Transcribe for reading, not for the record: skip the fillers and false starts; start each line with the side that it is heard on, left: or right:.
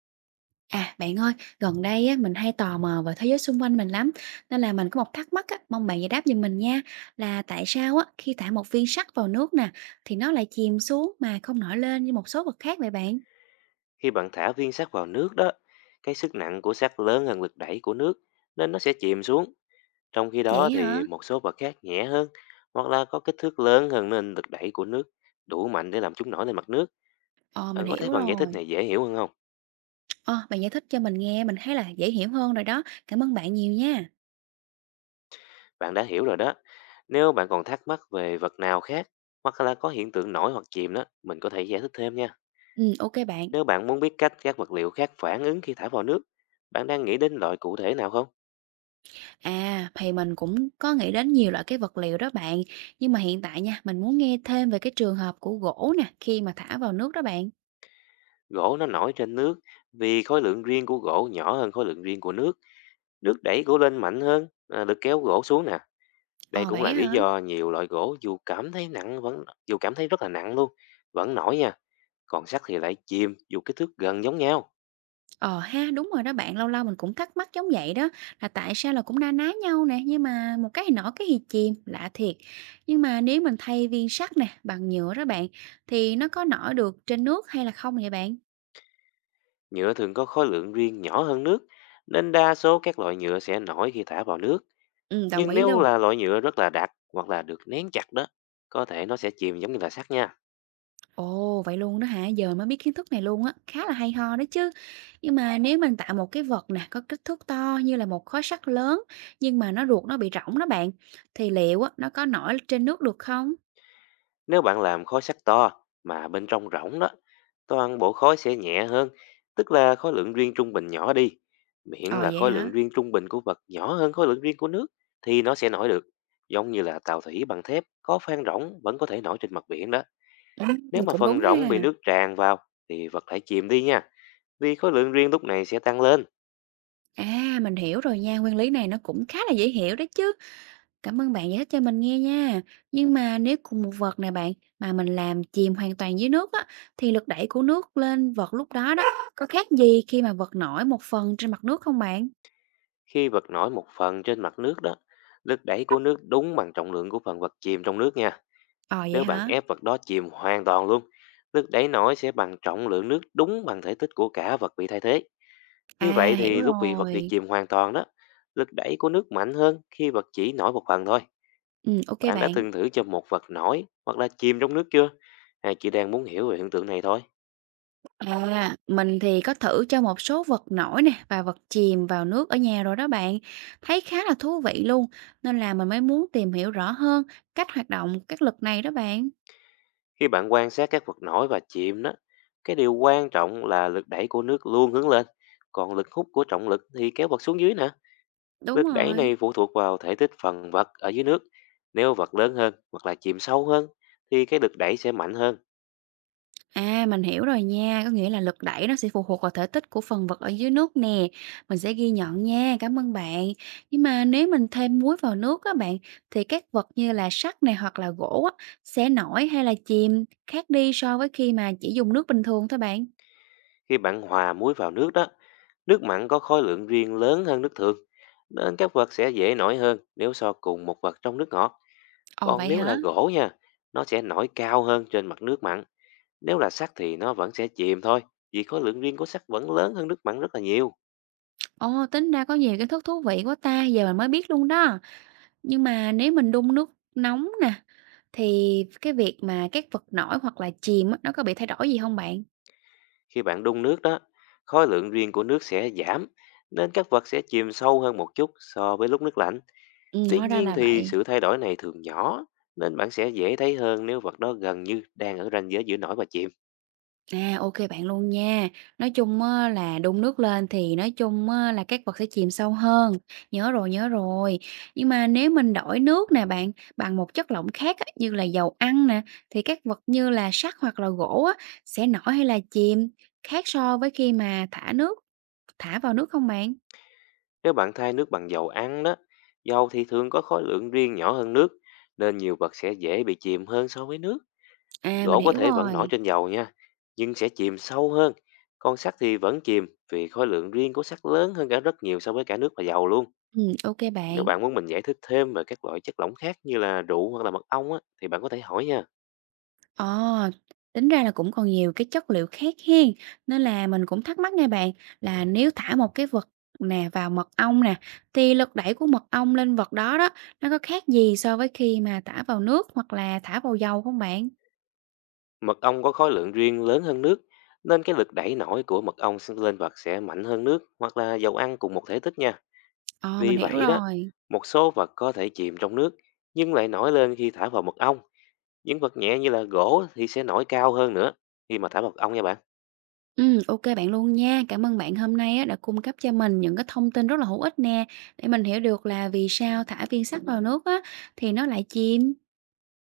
right: À, bạn ơi, gần đây á, mình hay tò mò về thế giới xung quanh mình lắm, nên là mình có một thắc mắc á, mong bạn giải đáp giùm mình nha, là tại sao á, khi thả một viên sắt vào nước nè, thì nó lại chìm xuống mà không nổi lên như một số vật khác vậy bạn?
left: Khi bạn thả viên sắt vào nước đó, cái sức nặng của sắt lớn hơn lực đẩy của nước nên nó sẽ chìm xuống. Trong khi đó
right: Vậy hả?
left: thì một số vật khác nhẹ hơn hoặc là có kích thước lớn hơn nên lực đẩy của nước đủ mạnh để làm chúng nổi lên mặt nước.
right: Ờ, mình
left: Bạn có thấy
right: hiểu
left: phần giải thích
right: rồi.
left: này dễ hiểu hơn không?
right: Ờ, bạn giải thích cho mình nghe, mình thấy là dễ hiểu hơn rồi đó. Cảm ơn bạn nhiều nha.
left: Bạn đã hiểu rồi đó. Nếu bạn còn thắc mắc về vật nào khác hoặc là có hiện tượng nổi hoặc chìm đó, mình có thể giải thích thêm nha.
right: Ừ, ok bạn.
left: Nếu bạn muốn biết cách các vật liệu khác phản ứng khi thả vào nước, bạn đang nghĩ đến loại cụ thể nào không?
right: À, thì mình cũng có nghĩ đến nhiều loại cái vật liệu đó bạn, nhưng mà hiện tại nha, mình muốn nghe thêm về cái trường hợp của gỗ nè, khi mà thả vào nước đó bạn.
left: Gỗ nó nổi trên nước vì khối lượng riêng của gỗ nhỏ hơn khối lượng riêng của nước. Nước đẩy gỗ lên mạnh hơn, à, lực kéo gỗ xuống nè. Đây
right: Ờ,
left: cũng là
right: vậy
left: lý
right: hả?
left: do nhiều loại gỗ dù cảm thấy rất là nặng luôn, vẫn nổi nha. Còn sắt thì lại chìm dù kích thước gần giống nhau.
right: Ờ ha, đúng rồi đó bạn, lâu lâu mình cũng thắc mắc giống vậy đó, là tại sao là cũng na ná nhau nè, nhưng mà một cái thì nổi cái thì chìm, lạ thiệt. Nhưng mà nếu mình thay viên sắt nè, bằng nhựa đó bạn, thì nó có nổi được trên nước hay là không vậy bạn?
left: Nhựa thường có khối lượng riêng nhỏ hơn nước nên đa số các loại nhựa sẽ nổi khi thả vào nước.
right: Ừ, đồng
left: Nhưng
right: ý
left: nếu
right: luôn.
left: là loại nhựa rất là đặc hoặc là được nén chặt đó, có thể nó sẽ chìm giống như là sắt nha.
right: Ồ, vậy luôn đó hả? Giờ mới biết kiến thức này luôn á, khá là hay ho đó chứ. Nhưng mà nếu mình tạo một cái vật nè, có kích thước to như là một khối sắt lớn, nhưng mà ruột nó bị rỗng đó bạn, thì liệu á, nó có nổi trên nước được không?
left: Nếu bạn làm khối sắt to mà bên trong rỗng đó, toàn bộ khối sẽ nhẹ hơn, tức là khối lượng riêng trung bình nhỏ đi. Miễn
right: Ờ
left: là
right: vậy
left: khối lượng
right: hả?
left: riêng trung bình của vật nhỏ hơn khối lượng riêng của nước thì nó sẽ nổi được. Giống như là tàu thủy bằng thép có phan rỗng vẫn có thể nổi trên mặt biển đó.
right: Ừ,
left: Nếu mà
right: cũng đúng
left: phần rỗng bị
right: ha.
left: nước tràn vào thì vật thể chìm đi nha. Vì khối lượng riêng lúc này sẽ tăng lên.
right: À, mình hiểu rồi nha, nguyên lý này nó cũng khá là dễ hiểu đấy chứ. Cảm ơn bạn giải thích cho mình nghe nha. Nhưng mà nếu cùng một vật này bạn mà mình làm chìm hoàn toàn dưới nước á thì lực đẩy của nước lên vật lúc đó đó có khác gì khi mà vật nổi một phần trên mặt nước không bạn?
left: Khi vật nổi một phần trên mặt nước đó, lực đẩy của nước đúng bằng trọng lượng của phần vật chìm trong nước nha.
right: Ờ vậy
left: Nếu bạn
right: hả?
left: ép vật đó chìm hoàn toàn luôn, nước đáy nổi sẽ bằng trọng lượng nước đúng bằng thể tích của cả vật bị thay thế. Như
right: À,
left: vậy
right: hiểu
left: thì lúc vật bị
right: rồi.
left: chìm hoàn toàn đó, lực đẩy của nước mạnh hơn khi vật chỉ nổi một phần thôi.
right: Ừ, ok
left: Bạn đã
right: bạn.
left: từng thử cho một vật nổi hoặc là chìm trong nước chưa? Hay chỉ đang muốn hiểu về hiện tượng này thôi?
right: À, mình thì có thử cho một số vật nổi nè và vật chìm vào nước ở nhà rồi đó bạn. Thấy khá là thú vị luôn, nên là mình mới muốn tìm hiểu rõ hơn cách hoạt động các lực này đó bạn.
left: Khi bạn quan sát các vật nổi và chìm đó, cái điều quan trọng là lực đẩy của nước luôn hướng lên, còn lực hút của trọng lực thì kéo vật xuống dưới nè.
right: Đúng
left: Nước đáy
right: rồi.
left: này phụ thuộc vào thể tích phần vật ở dưới nước. Nếu vật lớn hơn hoặc là chìm sâu hơn thì cái lực đẩy sẽ mạnh hơn.
right: À, mình hiểu rồi nha, có nghĩa là lực đẩy nó sẽ phụ thuộc vào thể tích của phần vật ở dưới nước nè. Mình sẽ ghi nhận nha, cảm ơn bạn. Nhưng mà nếu mình thêm muối vào nước á bạn, thì các vật như là sắt này hoặc là gỗ á, sẽ nổi hay là chìm khác đi so với khi mà chỉ dùng nước bình thường thôi bạn.
left: Khi bạn hòa muối vào nước đó, nước mặn có khối lượng riêng lớn hơn nước thường nên các vật sẽ dễ nổi hơn nếu so cùng một vật trong nước ngọt.
right: Ồ
left: Còn
right: vậy
left: nếu là
right: hả?
left: gỗ nha, nó sẽ nổi cao hơn trên mặt nước mặn. Nếu là sắt thì nó vẫn sẽ chìm thôi vì khối lượng riêng của sắt vẫn lớn hơn nước mặn rất là nhiều.
right: Ồ, tính ra có nhiều kiến thức thú vị quá ta, giờ mình mới biết luôn đó. Nhưng mà nếu mình đun nước nóng nè, thì cái việc mà các vật nổi hoặc là chìm á, nó có bị thay đổi gì không bạn?
left: Khi bạn đun nước đó, khối lượng riêng của nước sẽ giảm, nên các vật sẽ chìm sâu hơn một chút so với lúc nước lạnh. Tuy
right: Hóa ra
left: nhiên
right: là
left: thì
right: vậy.
left: sự thay đổi này thường nhỏ, nên bạn sẽ dễ thấy hơn nếu vật đó gần như đang ở ranh giới giữa nổi và chìm.
right: À, ok bạn luôn nha. Nói chung á là đun nước lên thì nói chung á là các vật sẽ chìm sâu hơn. Nhớ rồi, nhớ rồi. Nhưng mà nếu mình đổi nước nè bạn, bằng một chất lỏng khác á, như là dầu ăn nè, thì các vật như là sắt hoặc là gỗ á, sẽ nổi hay là chìm, khác so với khi mà thả vào nước không bạn?
left: Nếu bạn thay nước bằng dầu ăn đó, dầu thì thường có khối lượng riêng nhỏ hơn nước, nên nhiều vật sẽ dễ bị chìm hơn so với nước.
right: À, mình
left: Gỗ có
right: hiểu
left: thể vẫn nổi
right: rồi.
left: trên dầu nha, nhưng sẽ chìm sâu hơn. Còn sắt thì vẫn chìm vì khối lượng riêng của sắt lớn hơn cả rất nhiều so với cả nước và dầu luôn.
right: Ô
left: Nếu
right: bạn.
left: bạn muốn mình giải thích thêm về các loại chất lỏng khác như là rượu hoặc là mật ong á, thì bạn có thể hỏi nha.
right: Ờ, tính ra là cũng còn nhiều cái chất liệu khác hen, nên là mình cũng thắc mắc nha bạn, là nếu thả một cái vật vào mật ong nè, thì lực đẩy của mật ong lên vật đó đó, nó có khác gì so với khi mà thả vào nước hoặc là thả vào dầu không bạn?
left: Mật ong có khối lượng riêng lớn hơn nước, nên cái lực đẩy nổi của mật ong sẽ- lên vật sẽ mạnh hơn nước hoặc là dầu ăn cùng một thể tích nha.
right: Ờ, mình
left: Vì
right: hiểu
left: vậy đó,
right: rồi.
left: một số vật có thể chìm trong nước nhưng lại nổi lên khi thả vào mật ong. Những vật nhẹ như là gỗ thì sẽ nổi cao hơn nữa khi mà thả mật ong nha bạn.
right: Ok bạn luôn nha. Cảm ơn bạn hôm nay á đã cung cấp cho mình những cái thông tin rất là hữu ích nè, để mình hiểu được là vì sao thả viên sắt vào nước á thì nó lại chìm.